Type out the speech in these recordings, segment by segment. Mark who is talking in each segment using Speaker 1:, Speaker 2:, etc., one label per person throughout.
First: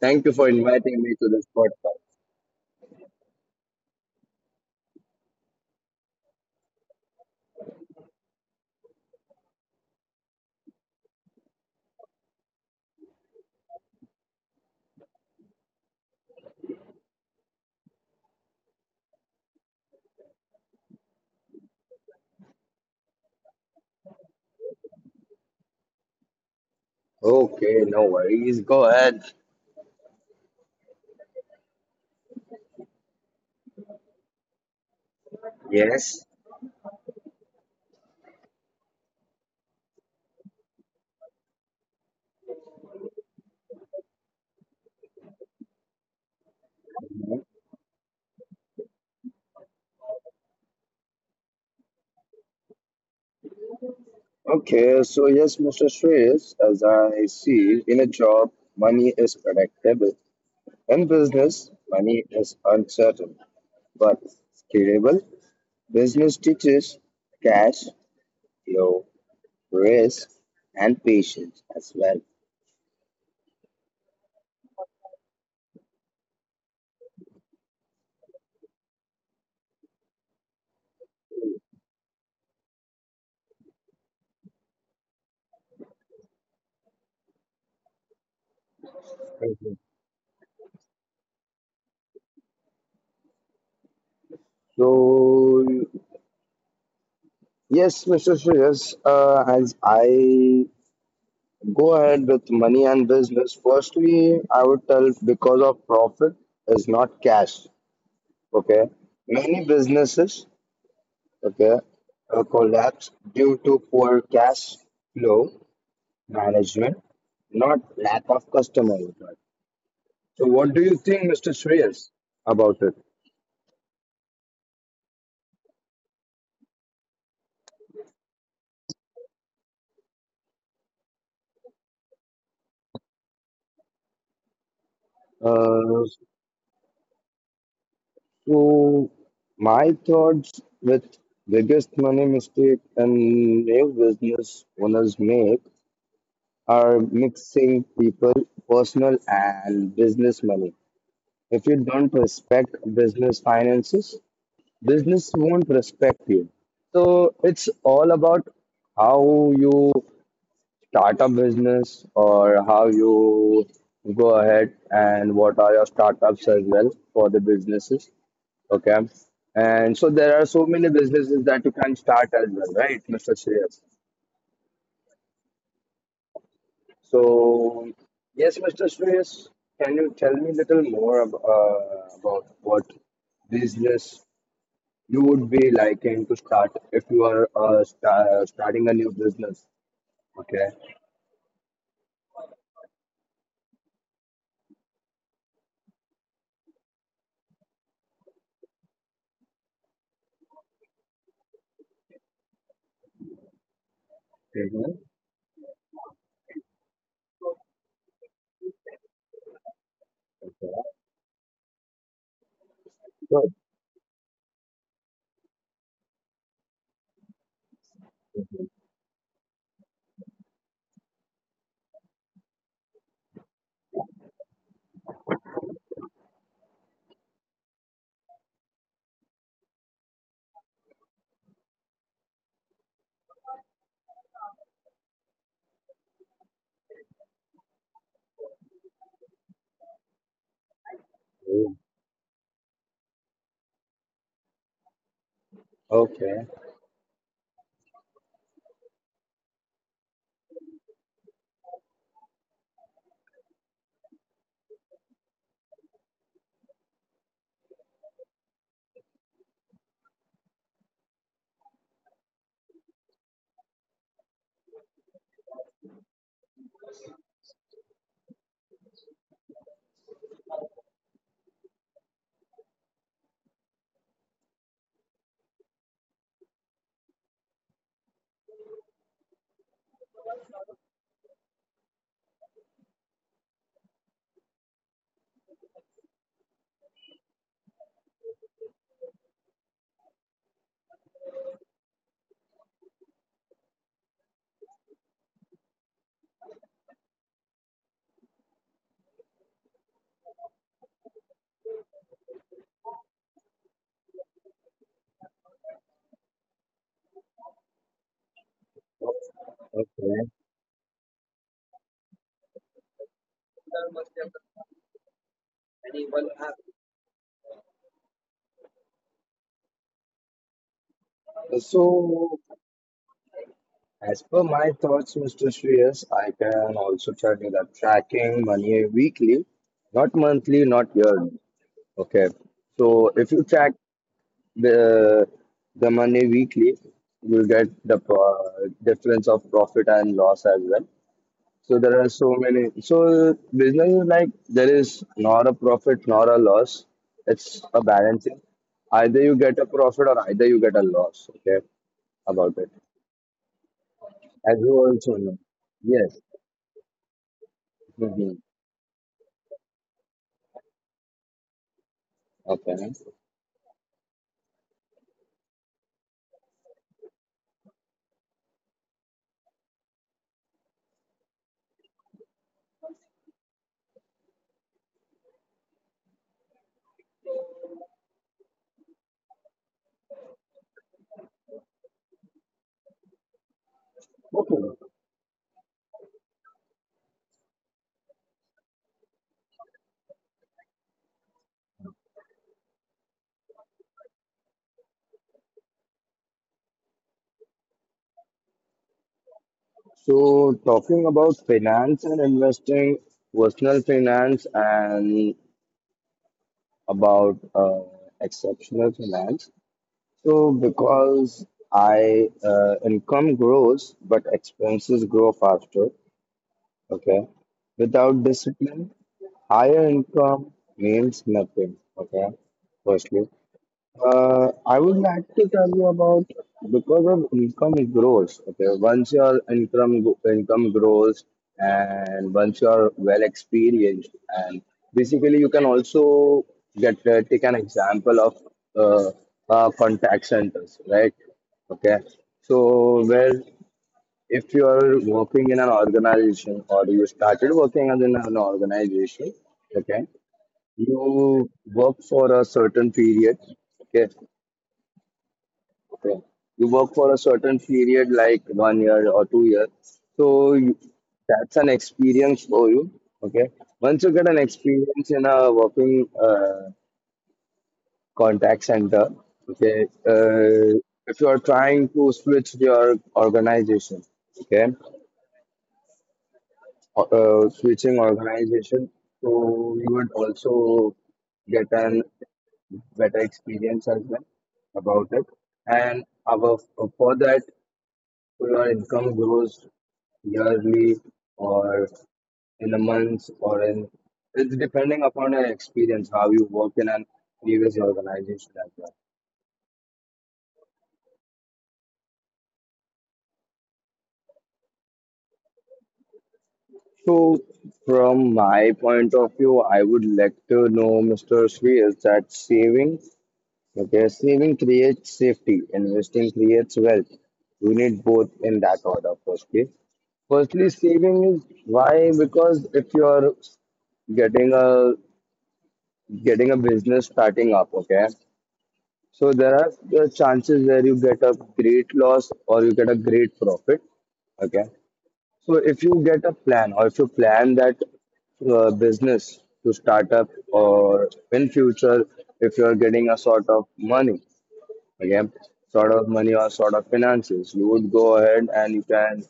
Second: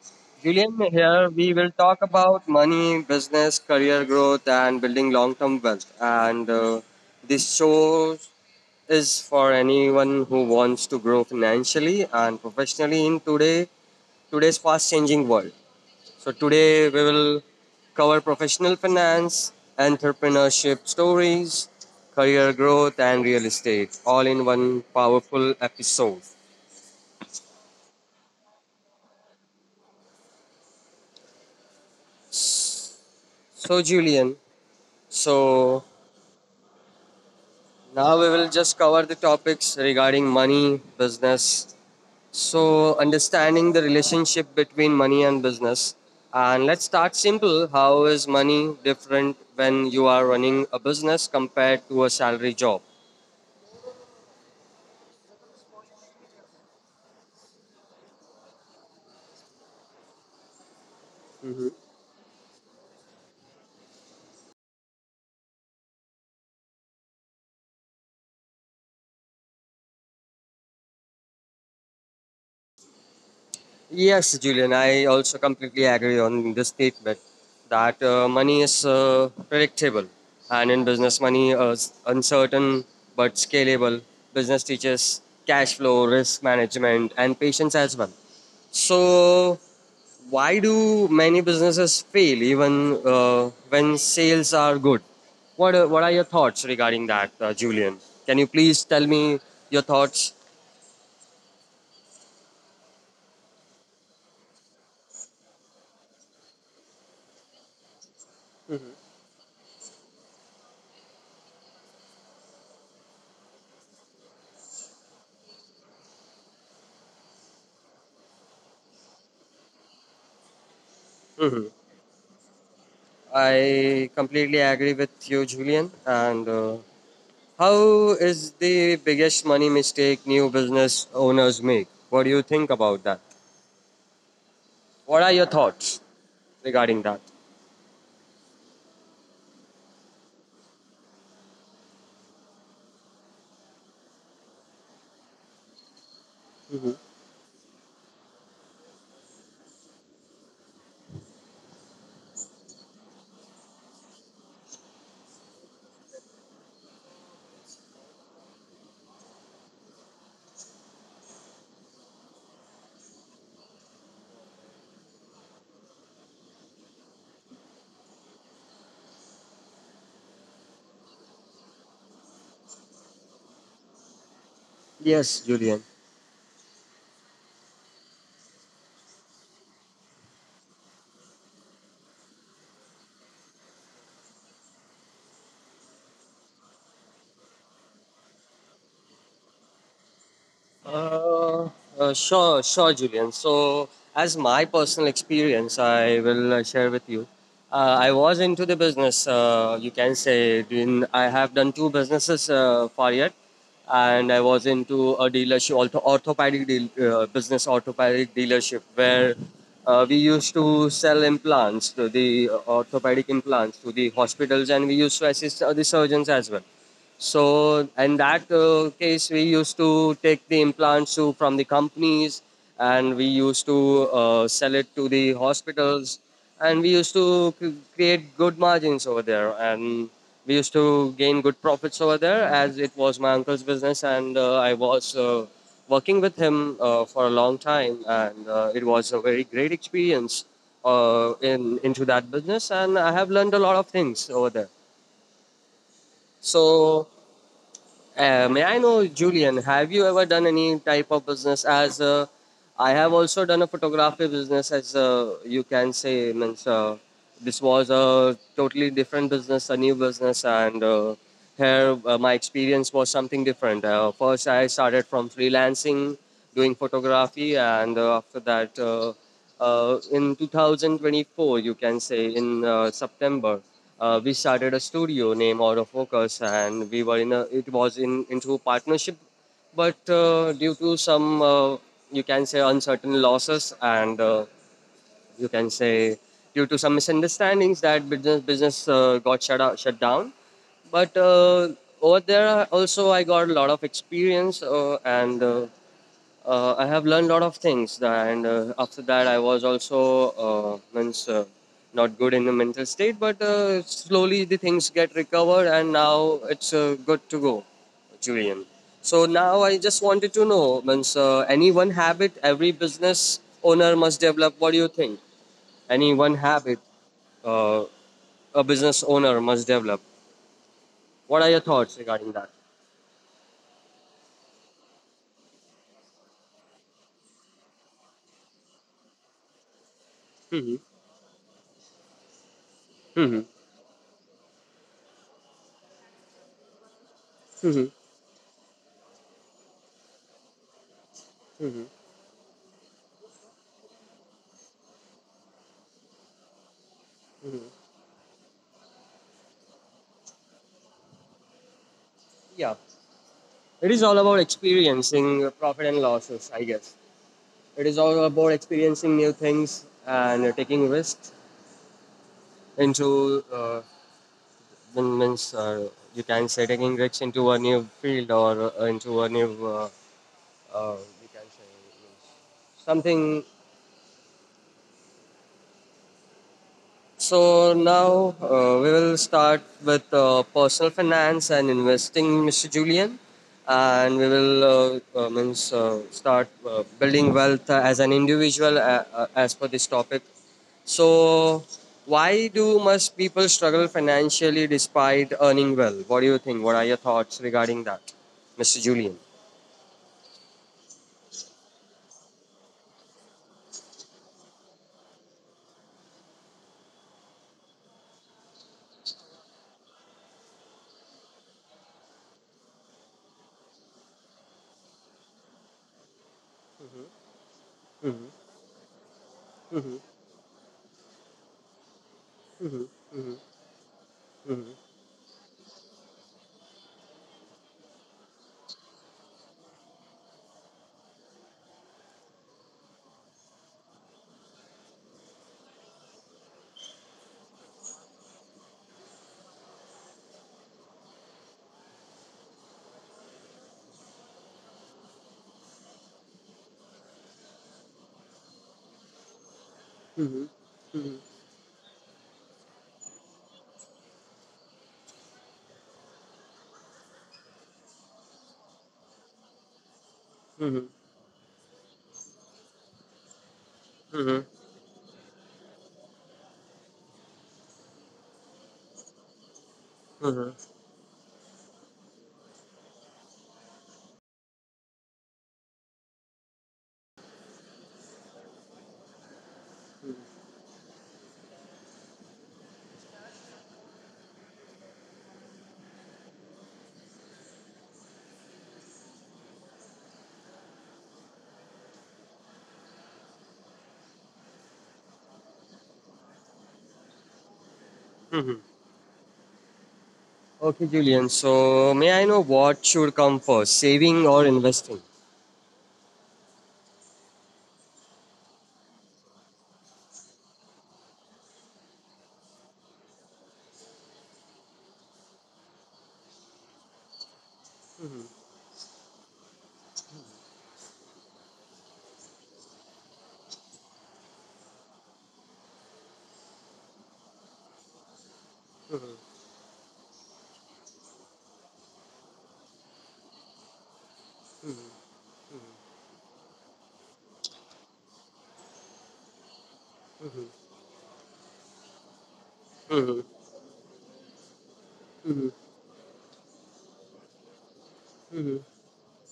Speaker 1: Thank you for
Speaker 2: Julian,
Speaker 1: inviting me to
Speaker 2: here
Speaker 1: this
Speaker 2: we will talk
Speaker 1: podcast.
Speaker 2: about money, business, career growth, and building long-term wealth. And this show is for anyone who wants to grow financially and professionally in today's fast-changing world. So today we will cover professional finance, entrepreneurship stories, career growth and real estate all in one powerful episode.
Speaker 1: Okay, no worries. Go ahead.
Speaker 2: So Julian, so
Speaker 1: Yes.
Speaker 2: now we will just cover the topics regarding money, business. So understanding the relationship between money and business. And let's start simple. How is money different when you are running a business compared to a salary job?
Speaker 1: Okay, so yes, Mr. Shreyas, as I see, in a job, money is predictable. In business, money is uncertain, but scalable. Business teaches cash, flow, risk, and patience as well.
Speaker 2: Yes, Julian, I also completely agree on this statement that money is predictable, and in business, money is uncertain but scalable. Business teaches cash flow, risk management, and patience as well. So,
Speaker 1: Mhm.
Speaker 2: why do many businesses fail even when sales are good?
Speaker 1: So
Speaker 2: What are your thoughts regarding that, Julian?
Speaker 1: yes, Mr.
Speaker 2: Can you please
Speaker 1: Shreyas,
Speaker 2: tell me
Speaker 1: as
Speaker 2: your thoughts?
Speaker 1: I go ahead with money and business, firstly, I would tell because of profit is not cash. Okay. Many businesses, okay, collapse due to poor cash flow management, not lack of customer. So, what do you think, Mr.
Speaker 2: Mhm.
Speaker 1: Shreyas, about it?
Speaker 2: I completely agree with you, Julian. And how is the biggest money mistake new business owners make? What do you think about that? What are your thoughts
Speaker 1: Uh,
Speaker 2: regarding that?
Speaker 1: So my thoughts with biggest money mistake and new business owners make are mixing people personal and business money. If you don't respect business finances, business won't respect you. So it's all about how you start a business or how you go ahead and what are your startups as well for the businesses. Okay. And so there are so many businesses that you can start as well, right, Mr. Shreyas?
Speaker 2: Yes, Julian.
Speaker 1: So, yes, Mr. Shreyas, can you tell me a little more about what business you would be liking to start if you are starting a new business? Okay.
Speaker 2: Uh, sure, Julian. So, as my personal experience, I will share with you. I was into the business. You can say doing. I have done two businesses for yet, and I was
Speaker 1: Mhm.
Speaker 2: into a dealership, orthopedic orthopedic dealership, where we used to
Speaker 1: Okay.
Speaker 2: sell implants, to the orthopedic implants, to the hospitals, and we used to assist the surgeons as well. So, in that case, we used to take the implants to, from the companies and we used to sell it to the hospitals and we used to create good margins over there and we used to gain good profits over there as it was my uncle's business and I was working with him for a long time and it was a very great experience
Speaker 1: Good.
Speaker 2: in into that business and I have learned a lot of things over there.
Speaker 1: Okay.
Speaker 2: So may I know, Julian, have you ever done any type of business as I have also done a photography business as you can say, means this was a totally different business, a new business, and here my experience was something different. First, I started from freelancing, doing photography, and after that, in 2024, you can say in September we started a studio named Out of Focus, and we were in a it was in into partnership, but due to some you can say uncertain losses and you can say due to some misunderstandings that business got shut down. But over there also I got a lot of experience and I have learned a lot of things, and after that, I was also means not good in the mental state. But slowly the things get recovered, and now it's good to go, Julian. So now I just
Speaker 1: Okay.
Speaker 2: wanted to know, means any one habit every business owner must develop. What do you think? Any one habit uh, a business owner must develop. What are your thoughts
Speaker 1: So,
Speaker 2: regarding that?
Speaker 1: as per my thoughts, Mr. Shreyas, I can also tell you that tracking money weekly, not monthly,
Speaker 2: hmm
Speaker 1: not yearly. Okay. So if you
Speaker 2: hmm
Speaker 1: track the the money weekly, you get the
Speaker 2: hmm
Speaker 1: difference of profit and loss as well. So
Speaker 2: hmm
Speaker 1: there are so many. So business is like there is not a profit nor a loss. It's a
Speaker 2: hmm.
Speaker 1: balancing. Either you get a profit or either you get a loss. Okay, about it.
Speaker 2: Yeah, it is all about
Speaker 1: As you also know.
Speaker 2: experiencing profit and
Speaker 1: Yes.
Speaker 2: losses, I guess. It is all
Speaker 1: Mhm.
Speaker 2: about experiencing new things and taking risks
Speaker 1: Okay.
Speaker 2: into mean- means you can say taking risks into a new field or into a new uh, you can say something. So now we will start with personal finance and investing, Mr. Julian, and we will
Speaker 1: Okay.
Speaker 2: means start building wealth as an individual as per this topic. So why do must people struggle financially despite earning well? What do you think? What are your thoughts regarding that, Mr. Julian?
Speaker 1: So talking about finance and investing, personal finance and about exceptional finance. So because I income grows but expenses grow faster. Okay. Without
Speaker 2: hmm
Speaker 1: discipline, higher
Speaker 2: hmm
Speaker 1: income means nothing. Okay. Firstly. I
Speaker 2: hmm
Speaker 1: would like to tell you about because of income grows. Okay, once your income grows, and once you are well experienced, and basically you can also get take an example of uh, contact centers, right? Okay, so where if you are working in an organization or you started working as in an organization, okay,
Speaker 2: hmm
Speaker 1: you work for a certain period, okay. Okay. You work for a certain period, like 1 year or 2 years. So you,
Speaker 2: hmm
Speaker 1: that's an experience for you. Okay. Once you get an
Speaker 2: hmm
Speaker 1: experience in a working contact center, okay,
Speaker 2: hmm
Speaker 1: uh, if you are trying to switch your organization, okay, switching organization, so you would also get an better experience as well about it. And above, for that, your income grows yearly or in a month or in it's depending upon your experience, how you work in an previous organization
Speaker 2: hmm.
Speaker 1: as well.
Speaker 2: Okay, Julian. So, may I know what should come first, saving or investing?
Speaker 1: So from my point of view, I would like to know, Mr. Sri, is that saving? Okay, saving creates safety, investing creates wealth. We need both in that order, firstly. Firstly, saving is why? Because if you are getting a getting a business starting up, okay?
Speaker 2: Mhm,
Speaker 1: So there are the chances where you get a great loss or you get a great profit, okay? So if you get a plan or if you plan that business to start up
Speaker 2: mhm,
Speaker 1: or in future, if you are getting a
Speaker 2: mhm,
Speaker 1: sort of money, okay, sort of money or sort of finances, you would go ahead
Speaker 2: mhm,
Speaker 1: and you can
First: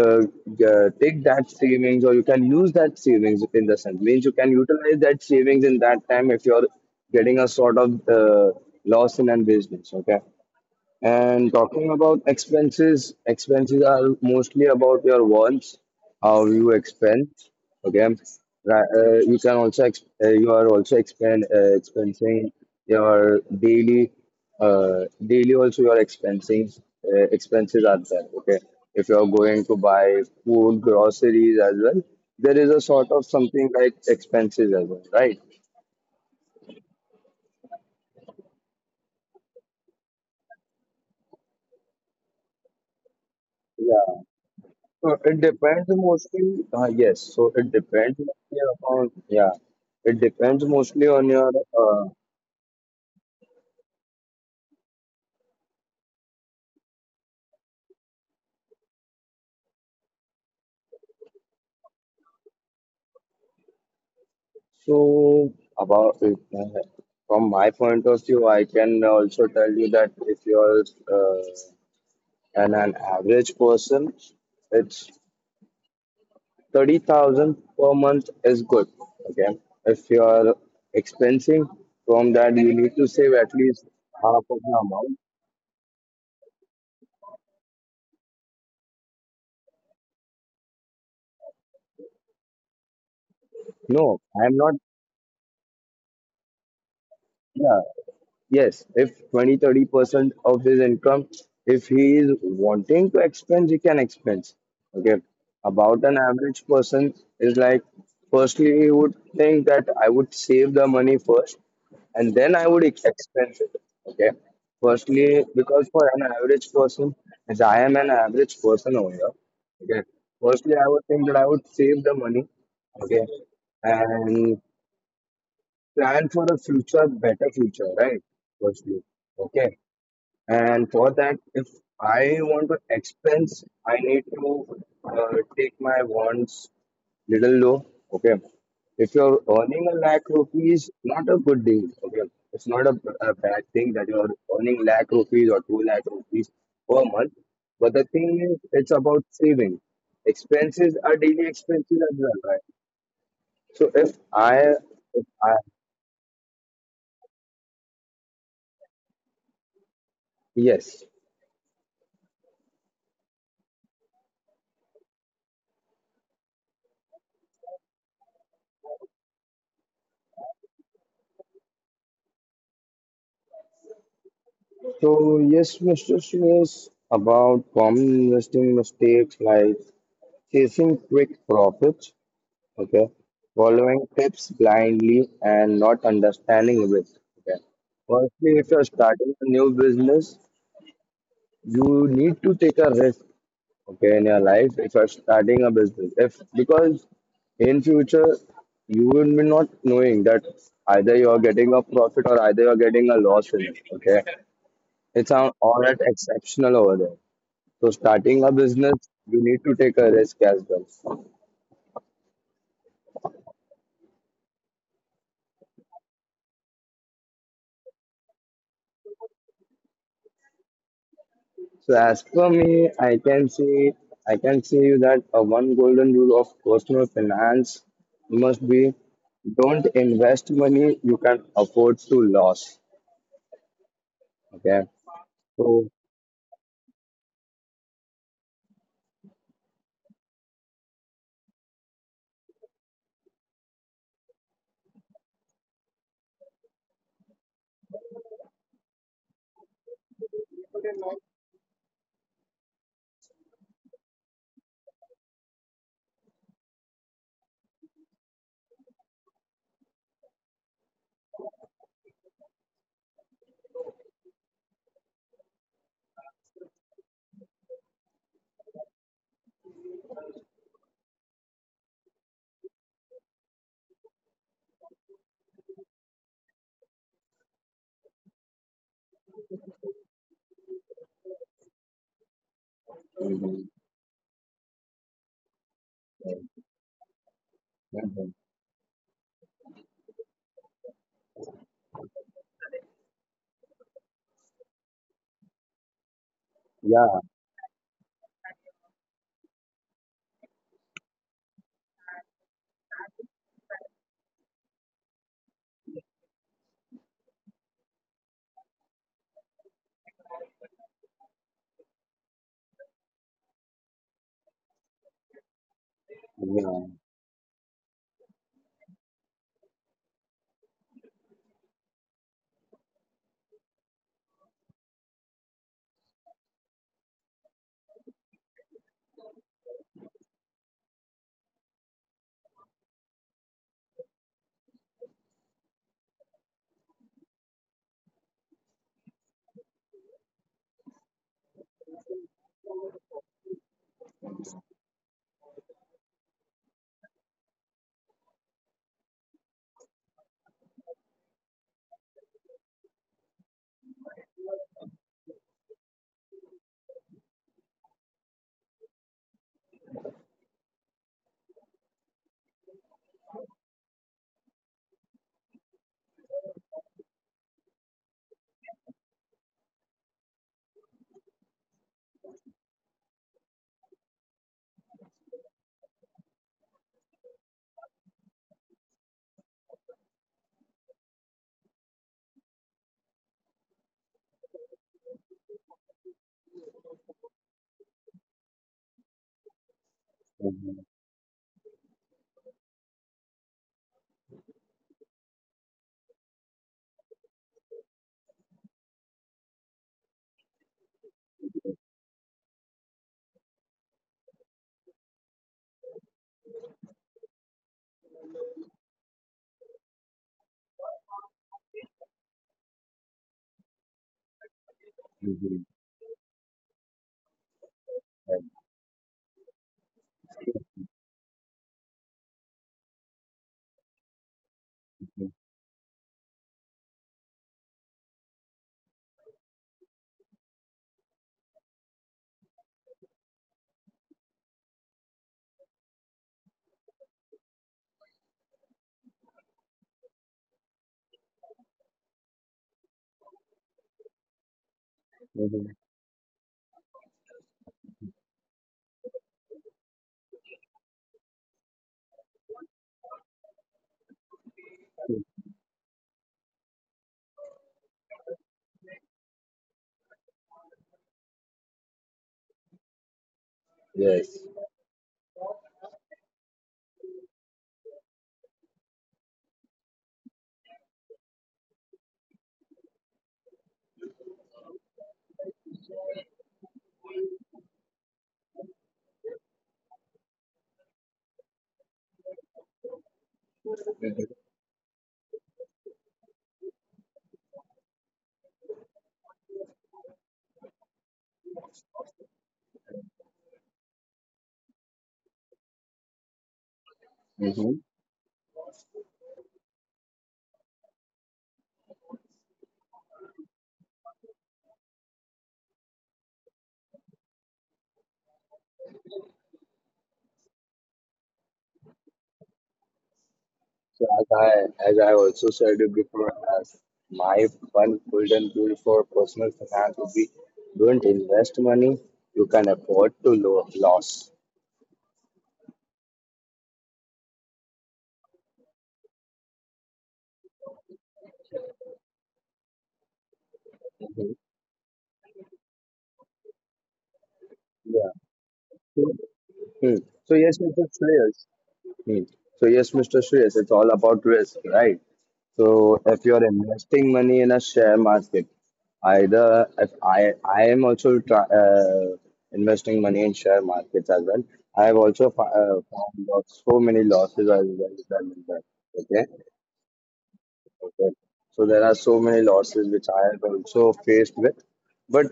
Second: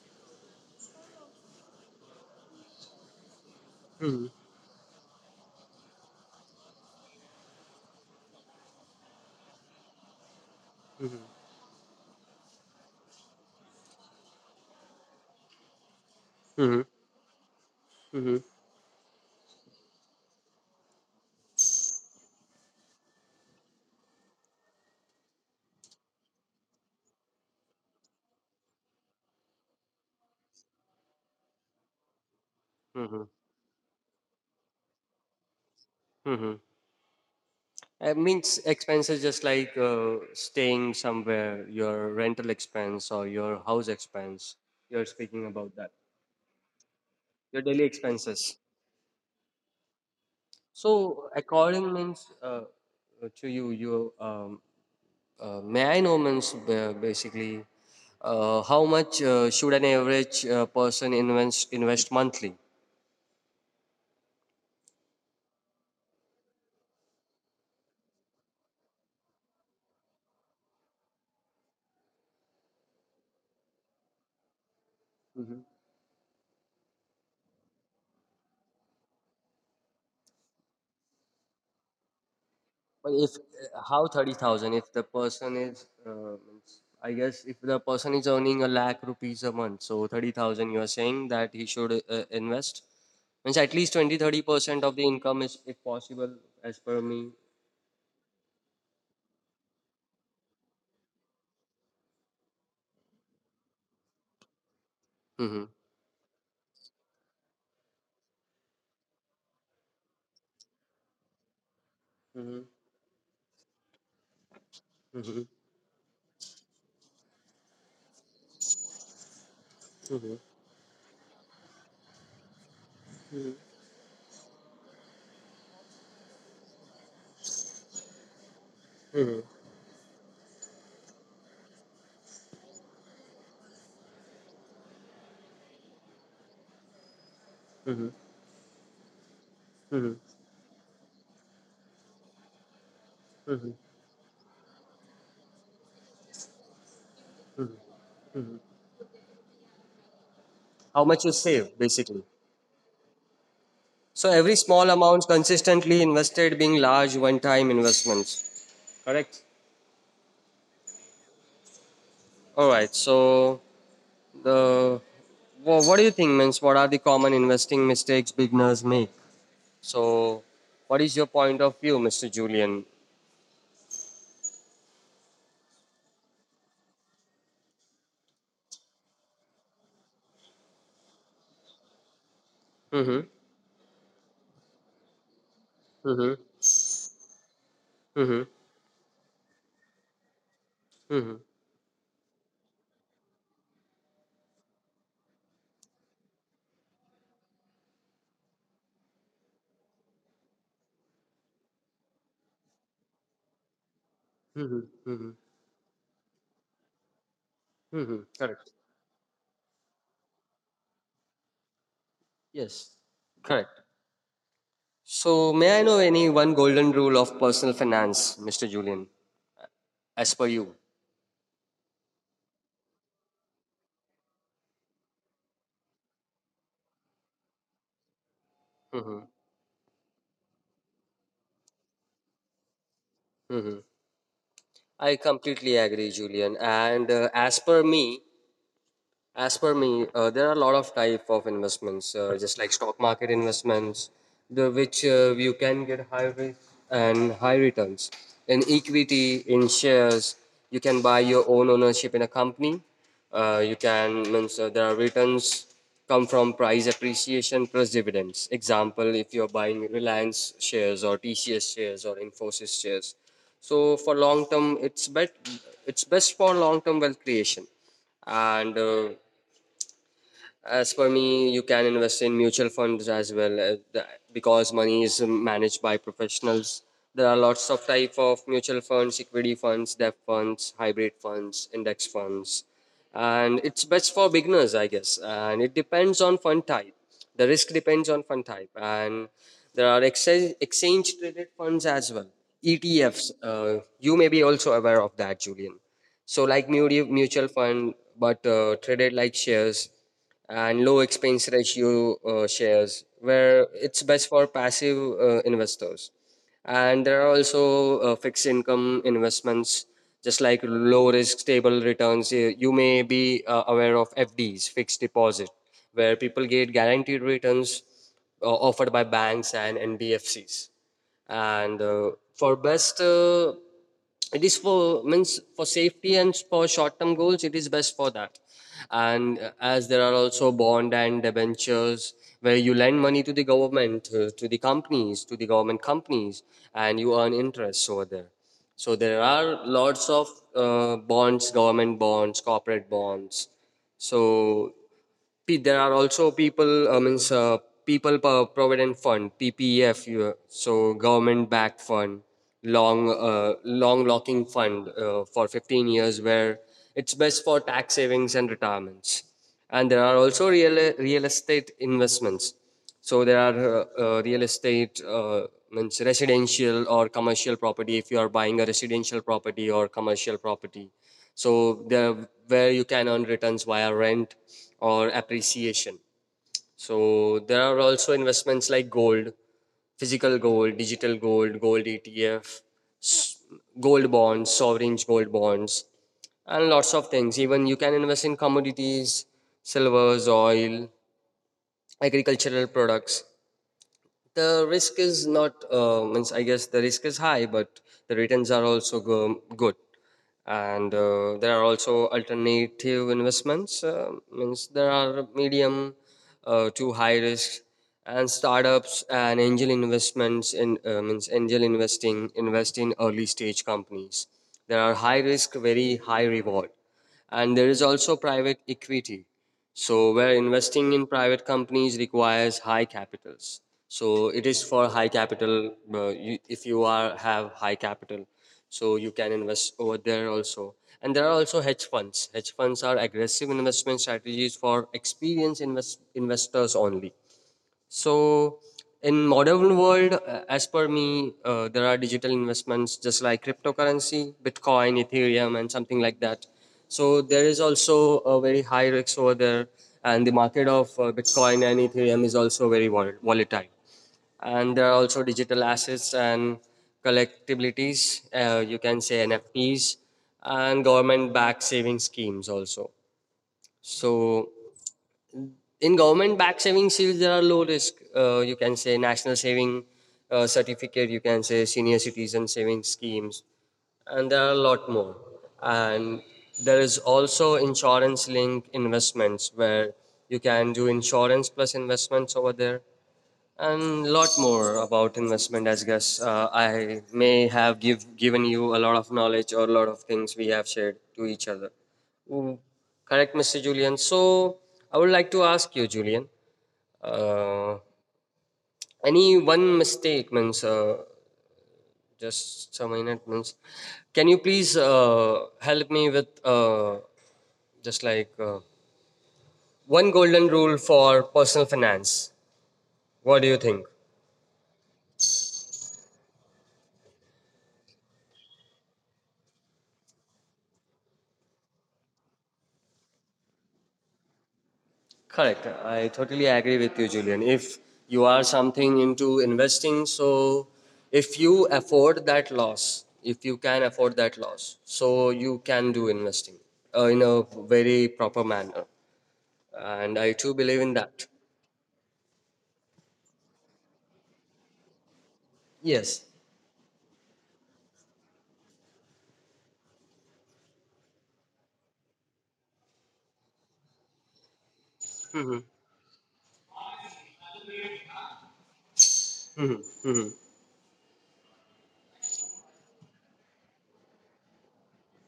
Speaker 1: take that savings or you can use that savings in the sense means you can utilize that savings in that time if you're getting a sort of loss in a business. Okay. And talking about expenses, expenses are mostly about your wants, how you
Speaker 2: mhm,
Speaker 1: expense. Okay,
Speaker 2: mhm,
Speaker 1: You can also you are also expend expensing your daily daily also your expensing expenses are there. Okay, if you are going to buy food, groceries as well, there is a sort
Speaker 2: mhm,
Speaker 1: of something like expenses as well, right?
Speaker 2: mhm. Means expenses just like staying somewhere, your rental expense or your house
Speaker 1: Yeah.
Speaker 2: expense. You're
Speaker 1: So it
Speaker 2: speaking about
Speaker 1: depends
Speaker 2: that.
Speaker 1: mostly. Yes. So
Speaker 2: Your
Speaker 1: it
Speaker 2: daily
Speaker 1: depends
Speaker 2: expenses.
Speaker 1: mostly upon. Yeah. It depends mostly on
Speaker 2: So
Speaker 1: your.
Speaker 2: according
Speaker 1: Uh,
Speaker 2: means to you, may I know, basically, how much should an average person invest monthly?
Speaker 1: so about it, from my point of view, I can also tell you that if you're uh, an average person, it's
Speaker 2: Mhm.
Speaker 1: 30,000 per month is good. Okay. If you're expensing from that, you need to
Speaker 2: But
Speaker 1: save
Speaker 2: if
Speaker 1: at least
Speaker 2: how thirty
Speaker 1: half of
Speaker 2: thousand?
Speaker 1: the
Speaker 2: If the
Speaker 1: amount.
Speaker 2: person is, means I guess, if the person is earning a lakh rupees a month, so 30,000, you are saying that he should invest. Means at least
Speaker 1: No,
Speaker 2: 20
Speaker 1: I
Speaker 2: 30
Speaker 1: am not.
Speaker 2: percent of the income is, if possible, as per me.
Speaker 1: Yeah, yes, if 20 30% of his income, if he is wanting to expense, he can expense. Okay,
Speaker 2: hmm
Speaker 1: about an average person is like, firstly, he would think that I would save the money first and then I
Speaker 2: Mhm.
Speaker 1: would expense it. Okay, firstly,
Speaker 2: hmm
Speaker 1: because for an average person, as I am an average person over here, okay,
Speaker 2: hmm
Speaker 1: firstly, I would think that I would save the money. Okay, and plan for a future better future, right? Firstly,
Speaker 2: hmm
Speaker 1: okay, and for that if I want to expense I need to take my wants little low.
Speaker 2: hmm.
Speaker 1: Okay, if you're earning a lakh rupees, not a good deal. Okay, it's not a, a bad thing that you're earning lakh rupees or two lakh rupees per month, but the thing is it's about saving, expenses are
Speaker 2: How
Speaker 1: daily
Speaker 2: much you
Speaker 1: expenses
Speaker 2: save,
Speaker 1: as well,
Speaker 2: basically?
Speaker 1: right? So i
Speaker 2: So every small
Speaker 1: if I
Speaker 2: amount consistently invested being large one-time investments. Correct.
Speaker 1: yes.
Speaker 2: All right. So the what do you think means what are the common investing mistakes beginners make? So what is your point of view, Mr. Julian?
Speaker 1: So yes, Mr. Suresh, about common investing mistakes like chasing quick profits, okay,
Speaker 2: Mm-hmm.
Speaker 1: following tips blindly and not
Speaker 2: Mm-hmm.
Speaker 1: understanding risk. Okay. Firstly, if
Speaker 2: Mm-hmm.
Speaker 1: you're starting a new business,
Speaker 2: Mm-hmm.
Speaker 1: you need to take a risk, okay, in your life. If you're starting a business, if because in future you will be not knowing that either you are getting a profit or either you are getting a loss in it. Okay, it's an all at exceptional over there. So starting a
Speaker 2: Mm-hmm.
Speaker 1: business,
Speaker 2: Correct.
Speaker 1: you need to take a risk as well.
Speaker 2: Yes. Correct. So may I know any one golden rule of personal finance, Mr. Julian, as per you?
Speaker 1: So as for me, I can see you that a one golden rule of personal finance must be don't invest money you can afford to lose.
Speaker 2: Mm-hmm.
Speaker 1: Okay. So
Speaker 2: I completely agree, Julian. And as per me, there are a lot of type of investments, just like stock market investments, the which you can get high risk and high returns. In equity, in shares, you can buy your own ownership in a company. You can means there are returns come from price appreciation plus dividends. Example, if you're buying Reliance shares or TCS shares or Infosys shares, so for long term, it's best for long term wealth creation and as for me, you can invest in mutual funds as well because money is managed by professionals. There are lots of type of mutual funds, equity funds, debt funds, hybrid funds, index funds, and it's best for beginners, I guess. And it depends on fund type. The risk depends on
Speaker 1: mhm.
Speaker 2: fund type, and there are exchange traded funds as well, ETFs. You may be also aware of that, Julian. So like
Speaker 1: Yeah,
Speaker 2: mutual fund, but traded like shares and low expense ratio shares where it's best for passive investors, and there are also fixed income investments just like low risk stable returns. You may be aware of FDs, fixed deposit, where people get
Speaker 1: yeah. Mhm.
Speaker 2: guaranteed returns offered by banks and NBFCs, and for best it is for means for safety and for short-term goals, it is best for that. And as there are also bond and debentures where you lend money to the government to the companies, to the government companies, and you earn interest over there. So there are lots of bonds, government bonds, corporate bonds. So there are also people provident fund (PPF) so government backed fund, long long locking fund for 15 years, where it's best for tax savings and retirements. And there are also real estate investments. So there are real estate, means residential or commercial property. If you are buying a residential property or commercial property, so there where you can earn returns via rent or appreciation. So there are also investments like gold, physical gold, digital gold, gold ETF, gold bonds, sovereign gold bonds, and lots of things. Even you can invest in commodities, silvers, oil, agricultural products. The risk is not means I guess the risk is high, but the returns are also good. And there are also alternative investments, means there are medium to high risk, and startups and angel investments in means angel investing invest in early stage companies. There are high risk,
Speaker 1: Mhm.
Speaker 2: very high reward. And there is also private equity, so, where investing in private companies requires high capitals. So, it is for high capital. You, if you are have high capital, so you can invest over there also. And there are also hedge funds. Hedge funds are aggressive investment strategies for experienced investors only. So in modern world, as per me, there are digital investments just like cryptocurrency, Bitcoin, Ethereum,
Speaker 1: Mhm.
Speaker 2: and something like that. So there is also a very high risk over there, and the market of Bitcoin and Ethereum is also very volatile. And there are also
Speaker 1: Mhm.
Speaker 2: digital assets and collectibilities, you can say NFTs, and government-backed saving schemes also.
Speaker 1: Yes.
Speaker 2: So in government backed savings shields there are low risk you can say national saving certificate, you can say senior citizen savings schemes, and there are a lot more. And there is also insurance linked investments where you can do insurance plus investments over there and a lot more about investment as guess. I may have given you a lot of knowledge or a lot of things we have shared to each other. Mm, Correct, Mr. Julian. So I would like to ask you, Julian, uh, any one mistake means just some minute means. Can you please help me with just like one golden rule for personal finance? What do you think?
Speaker 1: So as I also said it before, as my one golden rule for personal finance would be don't invest money you can afford to loss.
Speaker 2: Correct. I totally agree with you, Julian. If you are something into investing, so if you afford that loss, if you can afford
Speaker 1: Mhm.
Speaker 2: that loss, so you can do investing in a
Speaker 1: Yeah.
Speaker 2: very proper manner.
Speaker 1: So, hmm,
Speaker 2: And
Speaker 1: so
Speaker 2: I
Speaker 1: yes,
Speaker 2: too believe in
Speaker 1: it's
Speaker 2: that.
Speaker 1: Shreyas. Hmm. So yes, Mr. Shreyas, it's all about risk, right? So if
Speaker 2: Yes.
Speaker 1: you're investing money in a share market, either if I am also investing money in share markets as well. I have also found out so many losses as well done in that. Okay.
Speaker 2: Mhm, mhm.
Speaker 1: Okay. So there are so many losses which I have also faced with. But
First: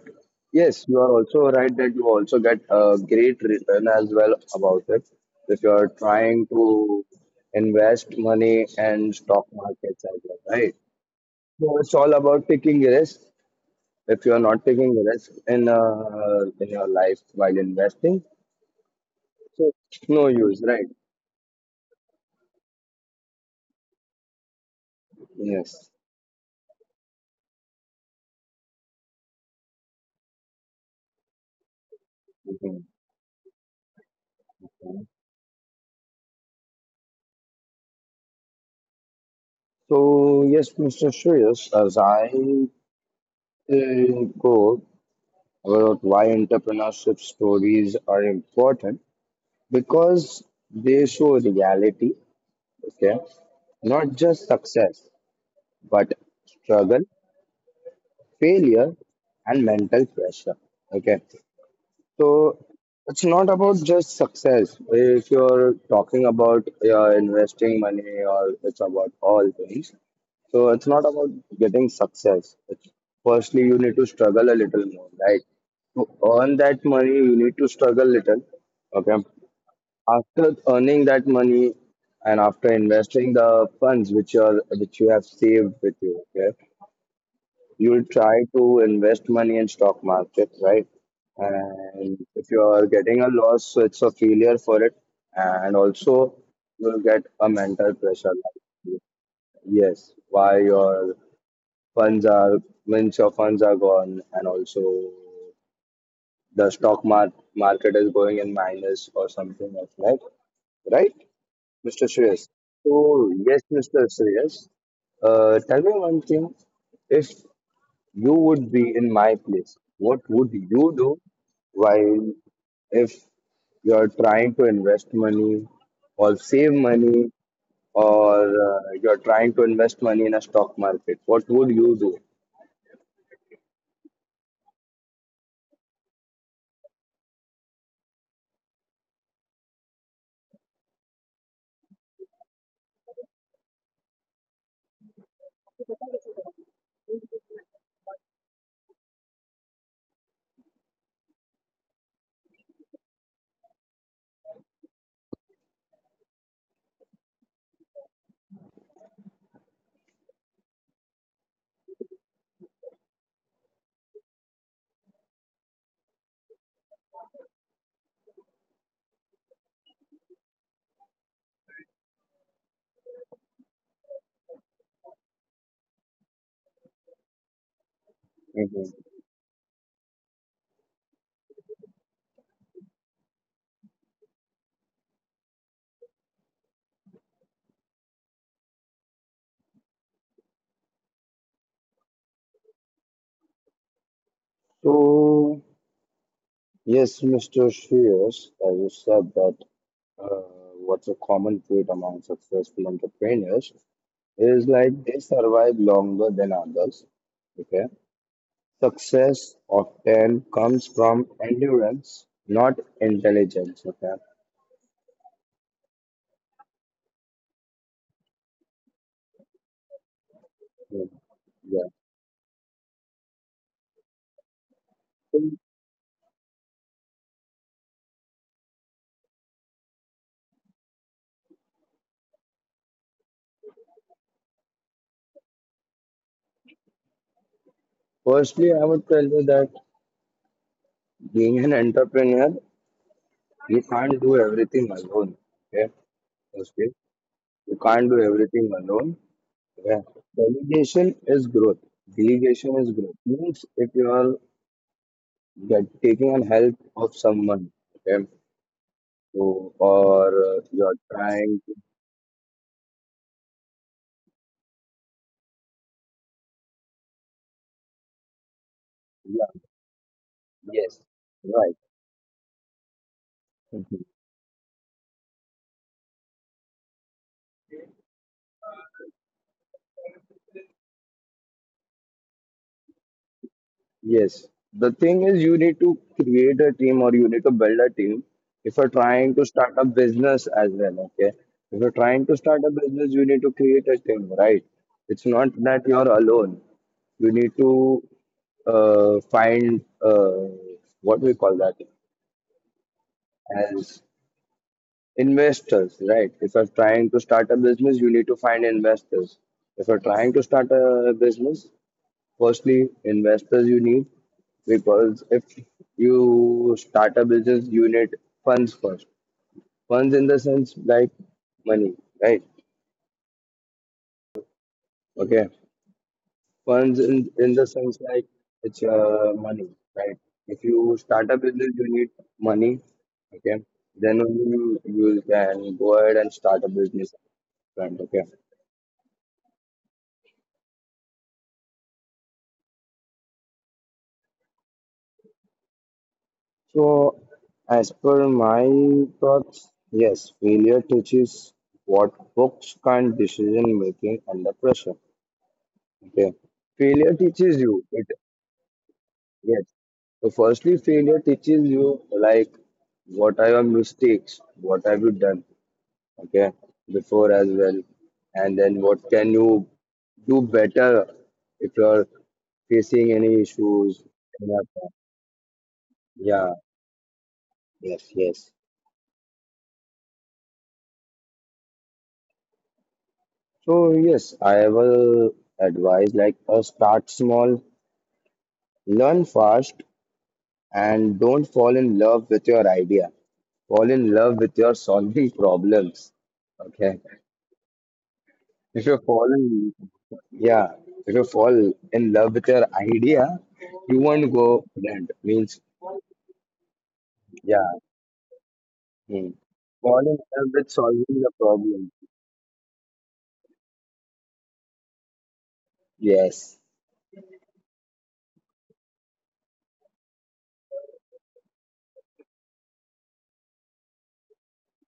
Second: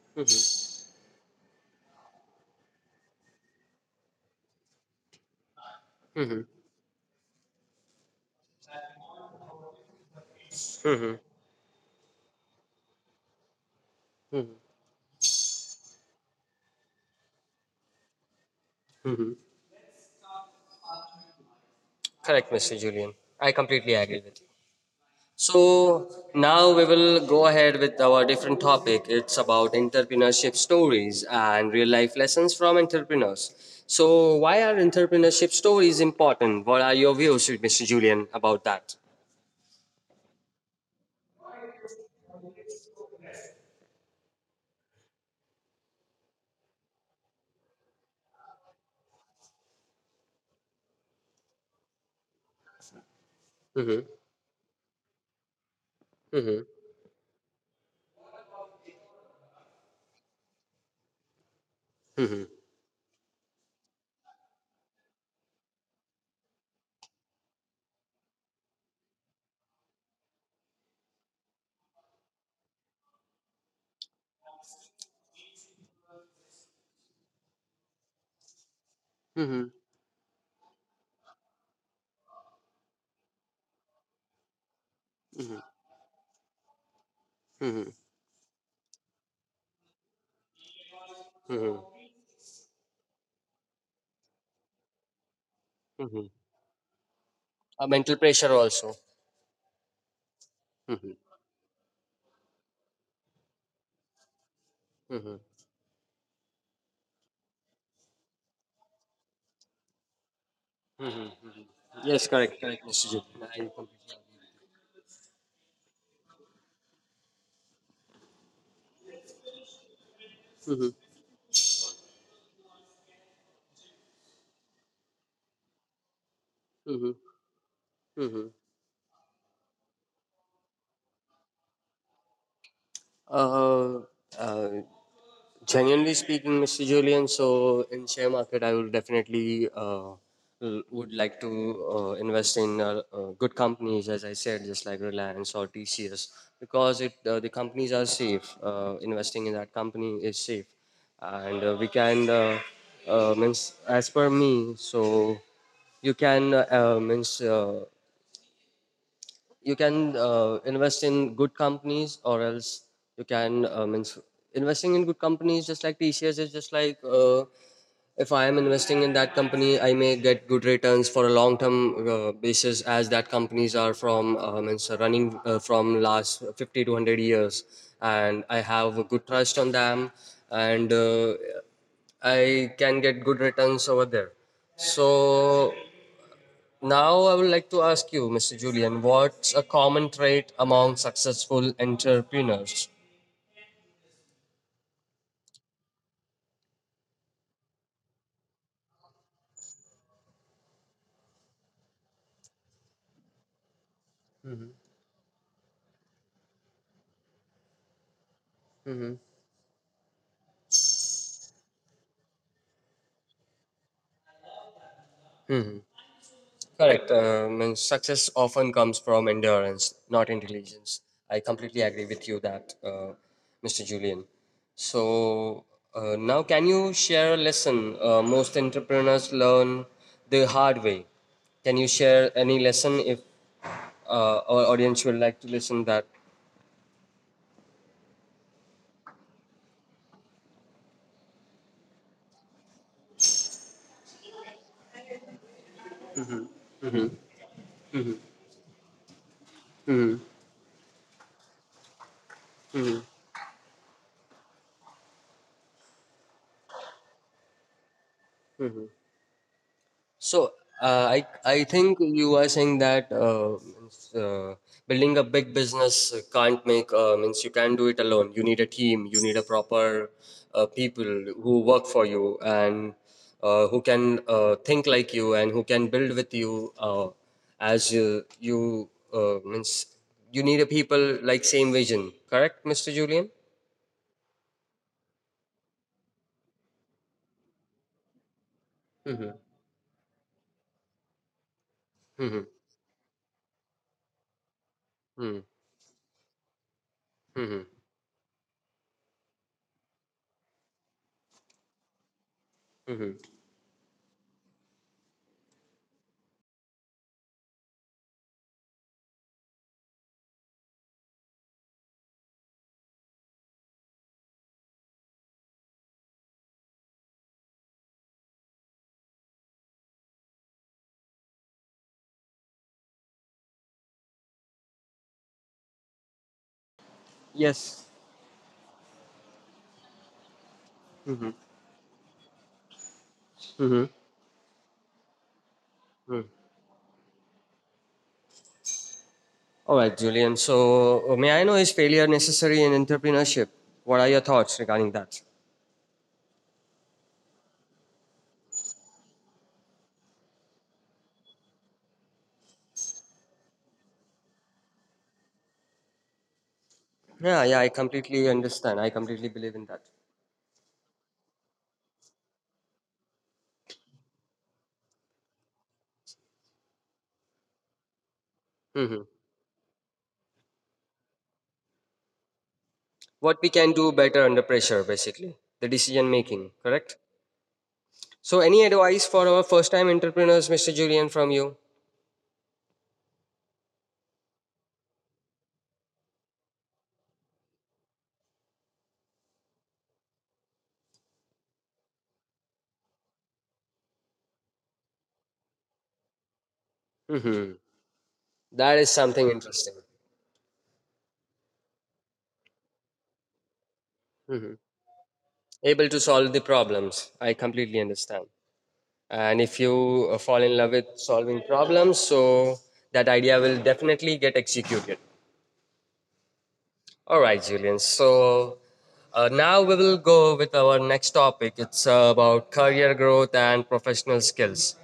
Speaker 1: yes, you are also right that you also get a great return as well about it. If you are trying to invest money and stock markets as well, right? So it's all about taking a risk. If you are not taking a risk in your life while investing, so it's no use, right?
Speaker 2: Correct, Mr. Julian. I completely agree with you.
Speaker 1: Yes.
Speaker 2: So now we will go ahead with our different topic. It's about entrepreneurship stories and real life lessons from
Speaker 1: Mhm.
Speaker 2: entrepreneurs. So why are entrepreneurship stories important? What are your views, Mr. Julian, about that?
Speaker 1: So yes, Mr. Shreyas, as I go about why entrepreneurship stories are important because they show reality, okay? Not just success, but struggle, failure, and mental pressure, okay? So it's not about just success. If you're talking about investing money or it's about all things. So it's not about getting success. It's, firstly, you need to struggle a little more, right? To earn that money, you need to struggle little. Okay.
Speaker 2: Mhm,
Speaker 1: After earning that money and after investing the funds which you are which you have saved with you, okay,
Speaker 2: mhm,
Speaker 1: you'll try to invest money in stock market, right? And if you are getting a loss, so it's a failure for it, and also
Speaker 2: mhm.
Speaker 1: you'll get a mental
Speaker 2: Mental
Speaker 1: pressure.
Speaker 2: pressure also.
Speaker 1: Like, yes, why your funds are means your funds are gone, and also the market is going in minus or something else, like right, Mr.
Speaker 2: Yes,
Speaker 1: Shreyas?
Speaker 2: correct. Correct, Mr.
Speaker 1: So
Speaker 2: Julian. I
Speaker 1: yes, Mr.
Speaker 2: completely.
Speaker 1: Shreyas, tell me one thing. If you would be in my place, what would
Speaker 2: Mhm,
Speaker 1: you do while if you're trying to invest money or save
Speaker 2: mhm,
Speaker 1: money or
Speaker 2: mhm.
Speaker 1: you're trying to invest money in a stock market? What would you do?
Speaker 2: Uh, uh, genuinely speaking, Mr. Julian, so in share market, I will definitely would like to invest in good companies, as I said, just like Reliance or TCS, because it the companies are safe. Investing in that company is safe, and we can means as per me, so you can means you can invest in good companies, or else you can means investing in good companies just like tcs is just like if I am investing in that company I may get good returns for a long term basis, as that companies are from means running from last 50 to 100 years,
Speaker 1: Hmm.
Speaker 2: and I have a good trust on them. And I can get good returns over there. So now, I would like to ask you, Mr. Julian, what's a common trait among successful entrepreneurs?
Speaker 1: So, yes, Mr. Shreyas, as you said, that what's a common trait among successful entrepreneurs is like they survive longer than others. Okay.
Speaker 2: Hmm.
Speaker 1: Success often comes from endurance, not intelligence. Okay.
Speaker 2: Correct. And success often comes from endurance, not intelligence.
Speaker 1: Yeah.
Speaker 2: I completely
Speaker 1: Yeah.
Speaker 2: agree with you that, Mr. Julian.
Speaker 1: So
Speaker 2: So now, can you share a lesson most entrepreneurs learn the hard way? Can you share any lesson if our audience would like to listen that?
Speaker 1: firstly, I would tell you that being an entrepreneur, you can't do everything alone. Okay. Firstly, you can't do everything alone. Okay. Delegation is growth. Delegation is growth. Means if you are get, taking on help of someone, okay, so, or
Speaker 2: So
Speaker 1: you're
Speaker 2: I
Speaker 1: trying to,
Speaker 2: think you are saying that means, building a big business can't make means you can't do it alone. You need a team. You need a
Speaker 1: yeah,
Speaker 2: proper people who work for you and who
Speaker 1: right.
Speaker 2: can think like you and who can build with you as you, means you need a people like same vision. Correct, Mr. Julian?
Speaker 1: Yes. The thing is, you need to create a team or you need to build a team if you're
Speaker 2: Hmm.
Speaker 1: trying to start a business as well. Okay. If you're trying to
Speaker 2: Mm-hmm.
Speaker 1: start a business, you need to create a team, right? It's
Speaker 2: Mm-hmm.
Speaker 1: not that you're alone. You need
Speaker 2: Mm-hmm.
Speaker 1: to find what we call that
Speaker 2: Mm-hmm.
Speaker 1: as investors, right? If you're trying to start a business, you need to find investors. If you're trying to start a business, firstly, investors you need, because if you start a business, you need funds first. Funds in the sense like money, right? Okay. Funds in the sense
Speaker 2: Yes.
Speaker 1: like it's money, right? If you start a business, you need money, okay? Then
Speaker 2: Mm-hmm.
Speaker 1: only you can go ahead and start a business, right? Okay.
Speaker 2: All right, Julian. So, may I know, is failure necessary in entrepreneurship? What are your thoughts regarding that?
Speaker 1: So, as per my thoughts, yes, failure teaches what books can't: decision making under pressure. Okay. Failure teaches you
Speaker 2: Yeah, yeah,
Speaker 1: it.
Speaker 2: I completely understand. I
Speaker 1: Yes.
Speaker 2: completely believe in that.
Speaker 1: So firstly, failure teaches you like what are your mistakes, what have you done, okay, before as well. And then what can
Speaker 2: Hmm.
Speaker 1: you do better if you're facing any
Speaker 2: What we
Speaker 1: issues.
Speaker 2: can do better under pressure, basically, the
Speaker 1: Yeah,
Speaker 2: decision making, correct?
Speaker 1: yes, yes.
Speaker 2: So, any advice for our first time entrepreneurs, Mr. Julian, from you?
Speaker 1: So yes, I will advise like start small, learn fast, and don't fall in love with your idea. Fall in love with your solving problems. Okay.
Speaker 2: Hmm.
Speaker 1: If you
Speaker 2: That is
Speaker 1: fall
Speaker 2: something
Speaker 1: in,
Speaker 2: interesting.
Speaker 1: yeah, if you fall in love with your idea, you won't go
Speaker 2: Hmm.
Speaker 1: bland. Means
Speaker 2: Able to solve the problems.
Speaker 1: yeah,
Speaker 2: I completely understand.
Speaker 1: hmm.
Speaker 2: And if
Speaker 1: Fall in
Speaker 2: you
Speaker 1: love
Speaker 2: fall
Speaker 1: with
Speaker 2: in love
Speaker 1: solving
Speaker 2: with
Speaker 1: the
Speaker 2: solving
Speaker 1: problem.
Speaker 2: problems, so that idea will definitely get executed.
Speaker 1: Yes.
Speaker 2: All right, Julian. So now we will go with our next topic. It's about career growth and professional skills.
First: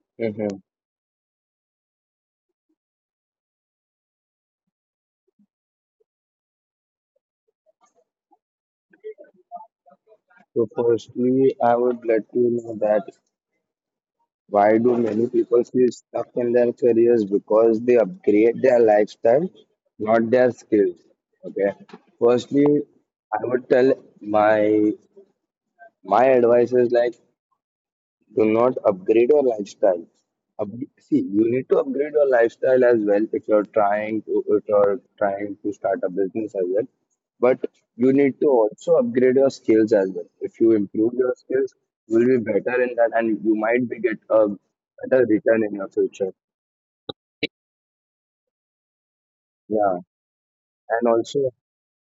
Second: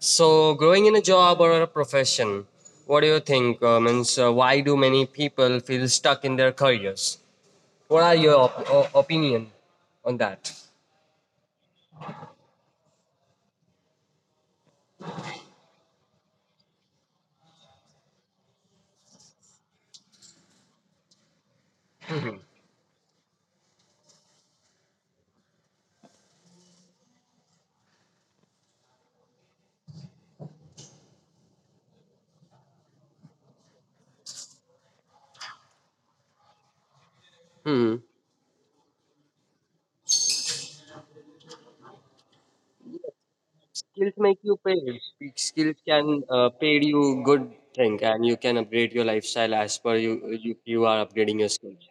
Speaker 2: So,
Speaker 1: Hmm.
Speaker 2: growing in a job or a profession, what do you think? Means, why do many people feel stuck in their careers? What are your opinion on that?
Speaker 1: So firstly, I would let you know that, why do many people feel stuck in their careers? Because they upgrade their lifestyle, not their skills. Okay. Firstly, I would tell my my advice is like, do not upgrade your lifestyle. Up- see, you need to upgrade your lifestyle as well if you're trying to start a business as well. But you
Speaker 2: Hmm.
Speaker 1: need to also upgrade your skills as well. If you improve your skills, you will be better in that, and you might be get
Speaker 2: Skills
Speaker 1: a
Speaker 2: make you paid.
Speaker 1: better return in your
Speaker 2: Skills
Speaker 1: future.
Speaker 2: can pay you good thing, and you can upgrade your lifestyle as
Speaker 1: Yeah,
Speaker 2: per you
Speaker 1: and
Speaker 2: are
Speaker 1: also
Speaker 2: upgrading your skills.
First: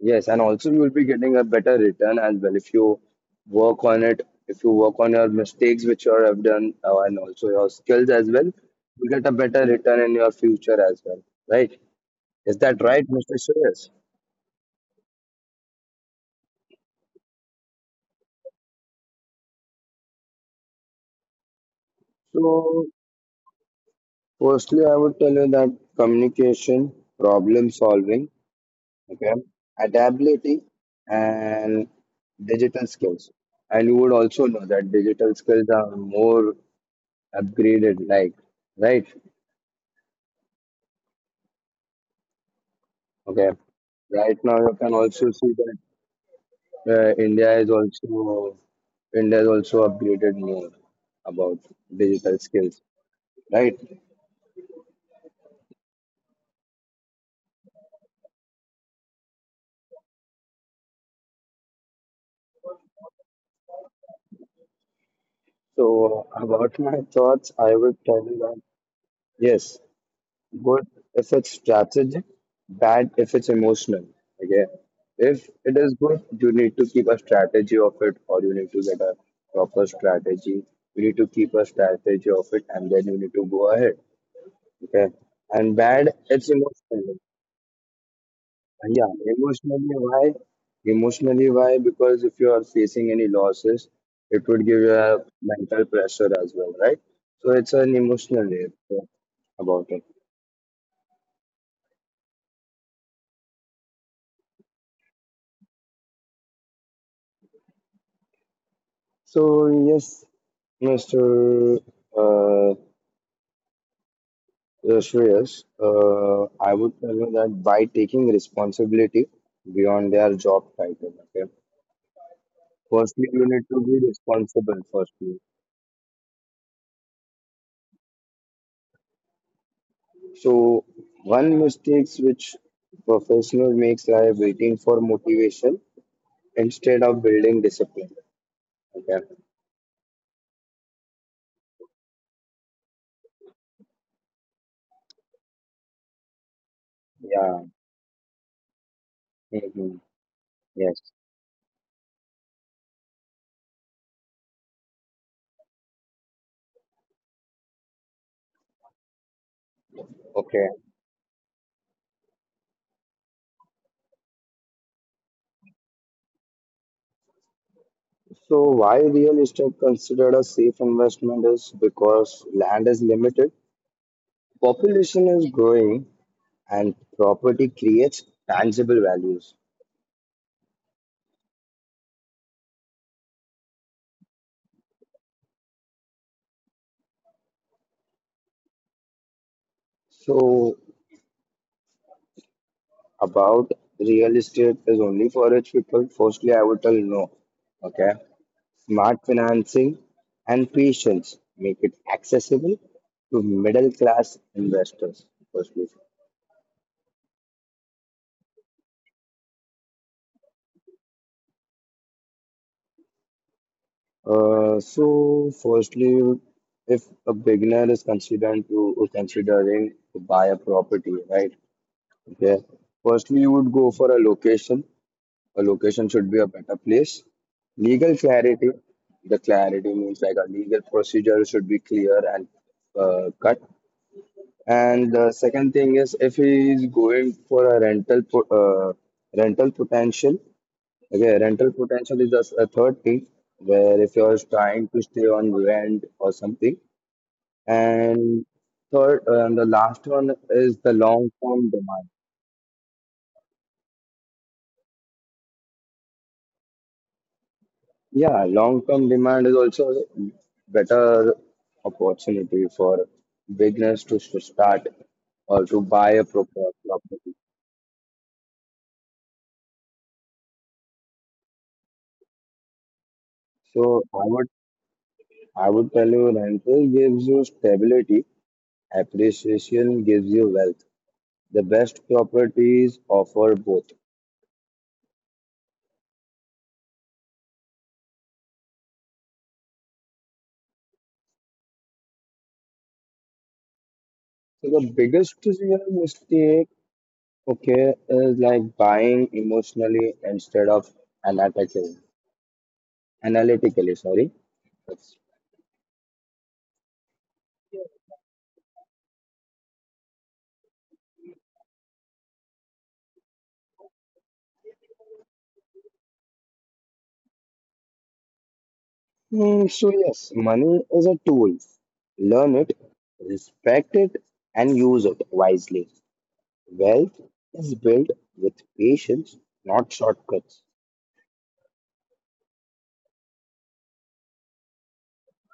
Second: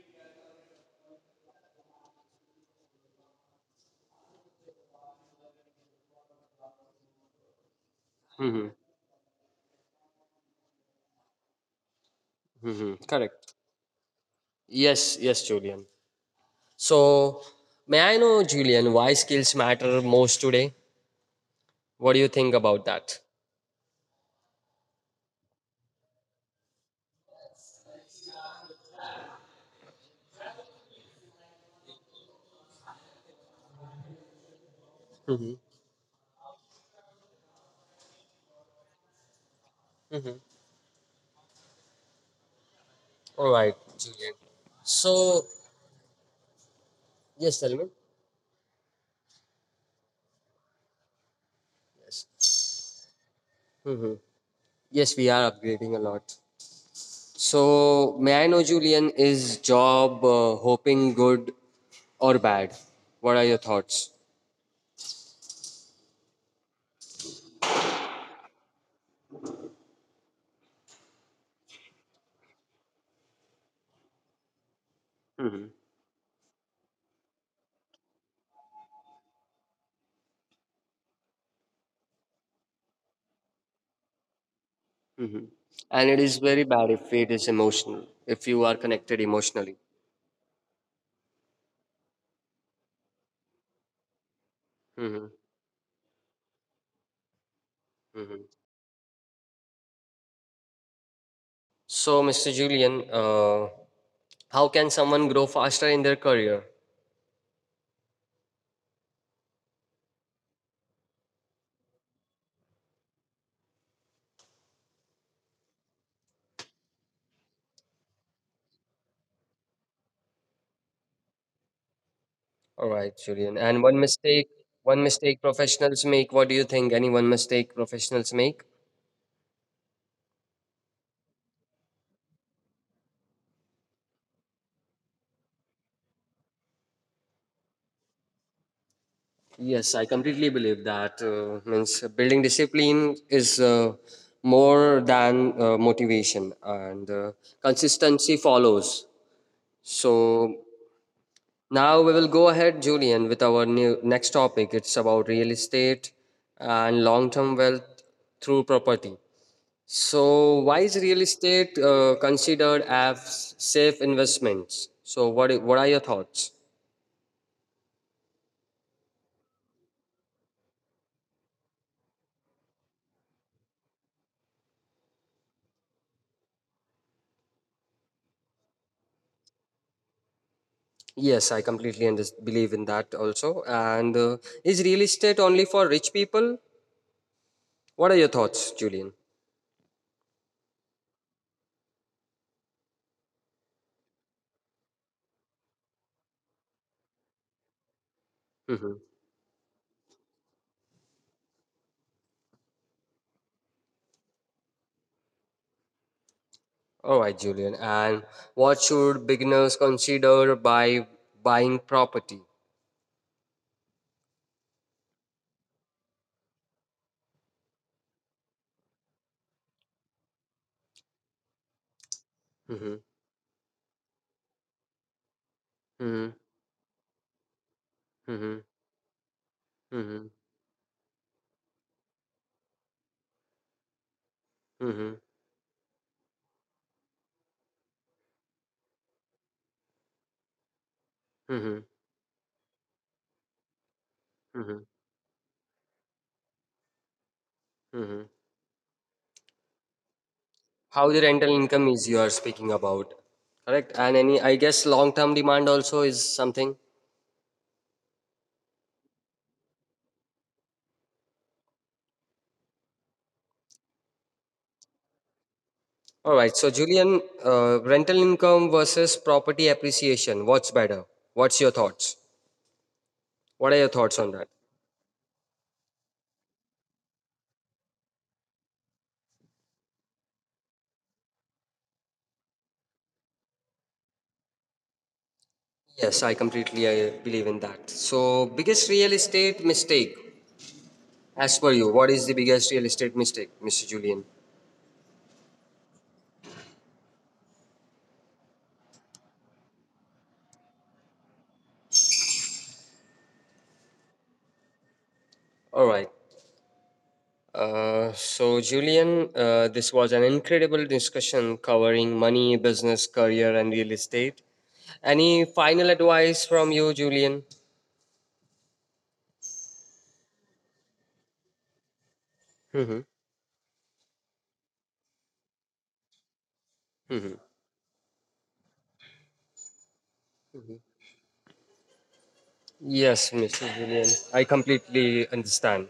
Speaker 1: yes, and also you will be getting a better return as well if you work on it, if you work on your mistakes which you have done, and also your skills as well,
Speaker 2: Mm-hmm.
Speaker 1: you get a better return in your future as well, right? Is that
Speaker 2: Mm-hmm.
Speaker 1: right, Mr.
Speaker 2: Correct.
Speaker 1: Suresh?
Speaker 2: Yes, yes, Julian. So, may I know, Julian, why skills matter most today? What do you think about
Speaker 1: So,
Speaker 2: that?
Speaker 1: firstly, I would tell you that communication, problem solving, okay, adaptability, and digital skills. And you would also know that digital skills are more upgraded, like, right?
Speaker 2: All
Speaker 1: Okay.
Speaker 2: right, Julian.
Speaker 1: Right now you can
Speaker 2: So,
Speaker 1: also see that uh, India is
Speaker 2: yes, tell me.
Speaker 1: also India is also upgraded more about digital skills,
Speaker 2: Yes,
Speaker 1: right?
Speaker 2: yes, we are upgrading a lot. So, may I know, Julian, is job hoping good or bad? What are your thoughts?
Speaker 1: So about my thoughts, I would tell you that yes, good if it's strategic, bad if it's emotional. Okay, if it is good, you
Speaker 2: Hmm.
Speaker 1: need to keep a strategy of it, or you need to get a proper strategy. You need to keep a strategy of it, and then you need to go ahead. Okay, and bad
Speaker 2: Hmm.
Speaker 1: it's
Speaker 2: And it
Speaker 1: emotional.
Speaker 2: is very bad if it is emotional,
Speaker 1: And yeah,
Speaker 2: if you are
Speaker 1: emotionally
Speaker 2: connected
Speaker 1: why?
Speaker 2: emotionally.
Speaker 1: Emotionally why? Because if you are facing any losses, it would give you a mental
Speaker 2: Hmm.
Speaker 1: pressure as well, right? So it's an emotional layer
Speaker 2: Hmm.
Speaker 1: about it.
Speaker 2: So, Mr. Julian, how can someone grow faster in their career?
Speaker 1: So yes, Mr. Uh, Shreyas, I would tell you that by taking responsibility beyond their job title, okay.
Speaker 2: All
Speaker 1: Firstly,
Speaker 2: right,
Speaker 1: you need to
Speaker 2: Julian.
Speaker 1: be
Speaker 2: And
Speaker 1: responsible.
Speaker 2: one
Speaker 1: Firstly,
Speaker 2: mistake professionals make. What do you think? Any one mistake professionals make?
Speaker 1: so one mistakes which professional makes are waiting for motivation instead of building discipline. Okay.
Speaker 2: Yes, I completely believe that means building discipline is more than motivation,
Speaker 1: Yeah.
Speaker 2: and consistency follows.
Speaker 1: Hmm. Yes.
Speaker 2: So now we will go ahead, Julian, with our new next topic. It's about real estate and long-term wealth through property.
Speaker 1: Okay.
Speaker 2: So, why is real estate considered as safe investments? So, what are your thoughts?
Speaker 1: So why real estate considered a safe investment is because land is limited, population is growing, and property creates tangible values.
Speaker 2: Yes, I completely believe in that also. And is real estate only for rich people? What are your thoughts, Julian?
Speaker 1: So about real estate is only for rich people, firstly, I would tell no. Okay.
Speaker 2: Mm-hmm.
Speaker 1: Smart financing and patience make it accessible to middle class investors. Firstly,
Speaker 2: All right, Julian. And what should beginners consider by buying property?
Speaker 1: so firstly, if a beginner is considering to buy a property, right? Okay,
Speaker 2: Mm-hmm.
Speaker 1: firstly you would go for a location. A
Speaker 2: Mm-hmm.
Speaker 1: location should be a better place. Legal
Speaker 2: Mm-hmm.
Speaker 1: clarity. The clarity means like a legal procedure should be clear and cut.
Speaker 2: Mm-hmm.
Speaker 1: And the second thing is if he is going for a rental potential. Okay,
Speaker 2: Mm-hmm.
Speaker 1: rental potential is just a third thing where if you are trying to stay on rent or something.
Speaker 2: Mm-hmm.
Speaker 1: And third, and the last one is
Speaker 2: How the
Speaker 1: the
Speaker 2: rental
Speaker 1: long
Speaker 2: income
Speaker 1: term
Speaker 2: is, you are
Speaker 1: demand.
Speaker 2: speaking about, correct? And any, I guess, long term demand also is something.
Speaker 1: Yeah, long term demand is also a better opportunity for beginners to start or to
Speaker 2: All
Speaker 1: buy a
Speaker 2: right, so
Speaker 1: proper
Speaker 2: Julian,
Speaker 1: property.
Speaker 2: rental income versus property appreciation, what's better? what's your thoughts what are your thoughts
Speaker 1: So
Speaker 2: on that?
Speaker 1: I would tell you rental gives you stability, appreciation gives you wealth. The best properties offer both.
Speaker 2: Yes, I believe in that. So, biggest real estate mistake, as per you, what is the biggest real estate mistake, Mr. Julian?
Speaker 1: So the biggest you mistake, okay, is like buying emotionally instead of analytically. Analytically, sorry.
Speaker 2: All right. So, Julian, this was an incredible discussion covering money, business, career, and real estate. Any final advice from you, Julian?
Speaker 1: Hmm, so yes, money is a tool. Learn it, respect it, and use it wisely. Wealth is built with patience, not shortcuts.
Speaker 2: Yes, Mr. Julian, I completely understand.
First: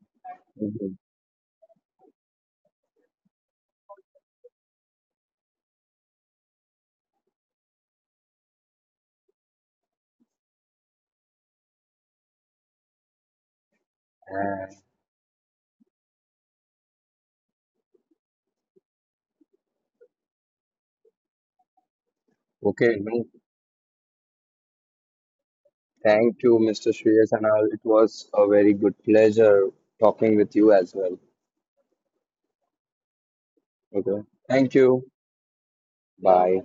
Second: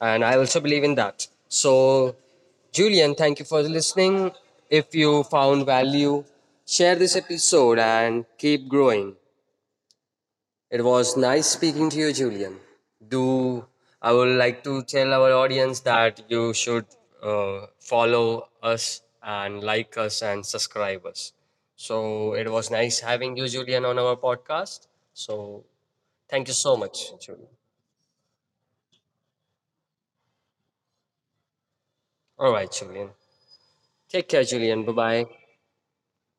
Speaker 2: And I also believe in that. So, Julian, thank you for listening. If you found value, share this episode and keep growing. It was nice speaking to you, Julian. Do I would
Speaker 1: Mhm.
Speaker 2: like to tell our audience that you should follow us and like us and subscribe us. So it was
Speaker 1: Okay, no,
Speaker 2: nice having you, Julian, on our podcast. So
Speaker 1: thank you,
Speaker 2: thank you
Speaker 1: Mr.
Speaker 2: so much,
Speaker 1: Shreyas, and all.
Speaker 2: Julian.
Speaker 1: It was a very good pleasure talking with you as well.
Speaker 2: All right, Julian.
Speaker 1: Okay,
Speaker 2: Take care,
Speaker 1: thank you.
Speaker 2: Julian. Bye bye.
Speaker 1: Bye.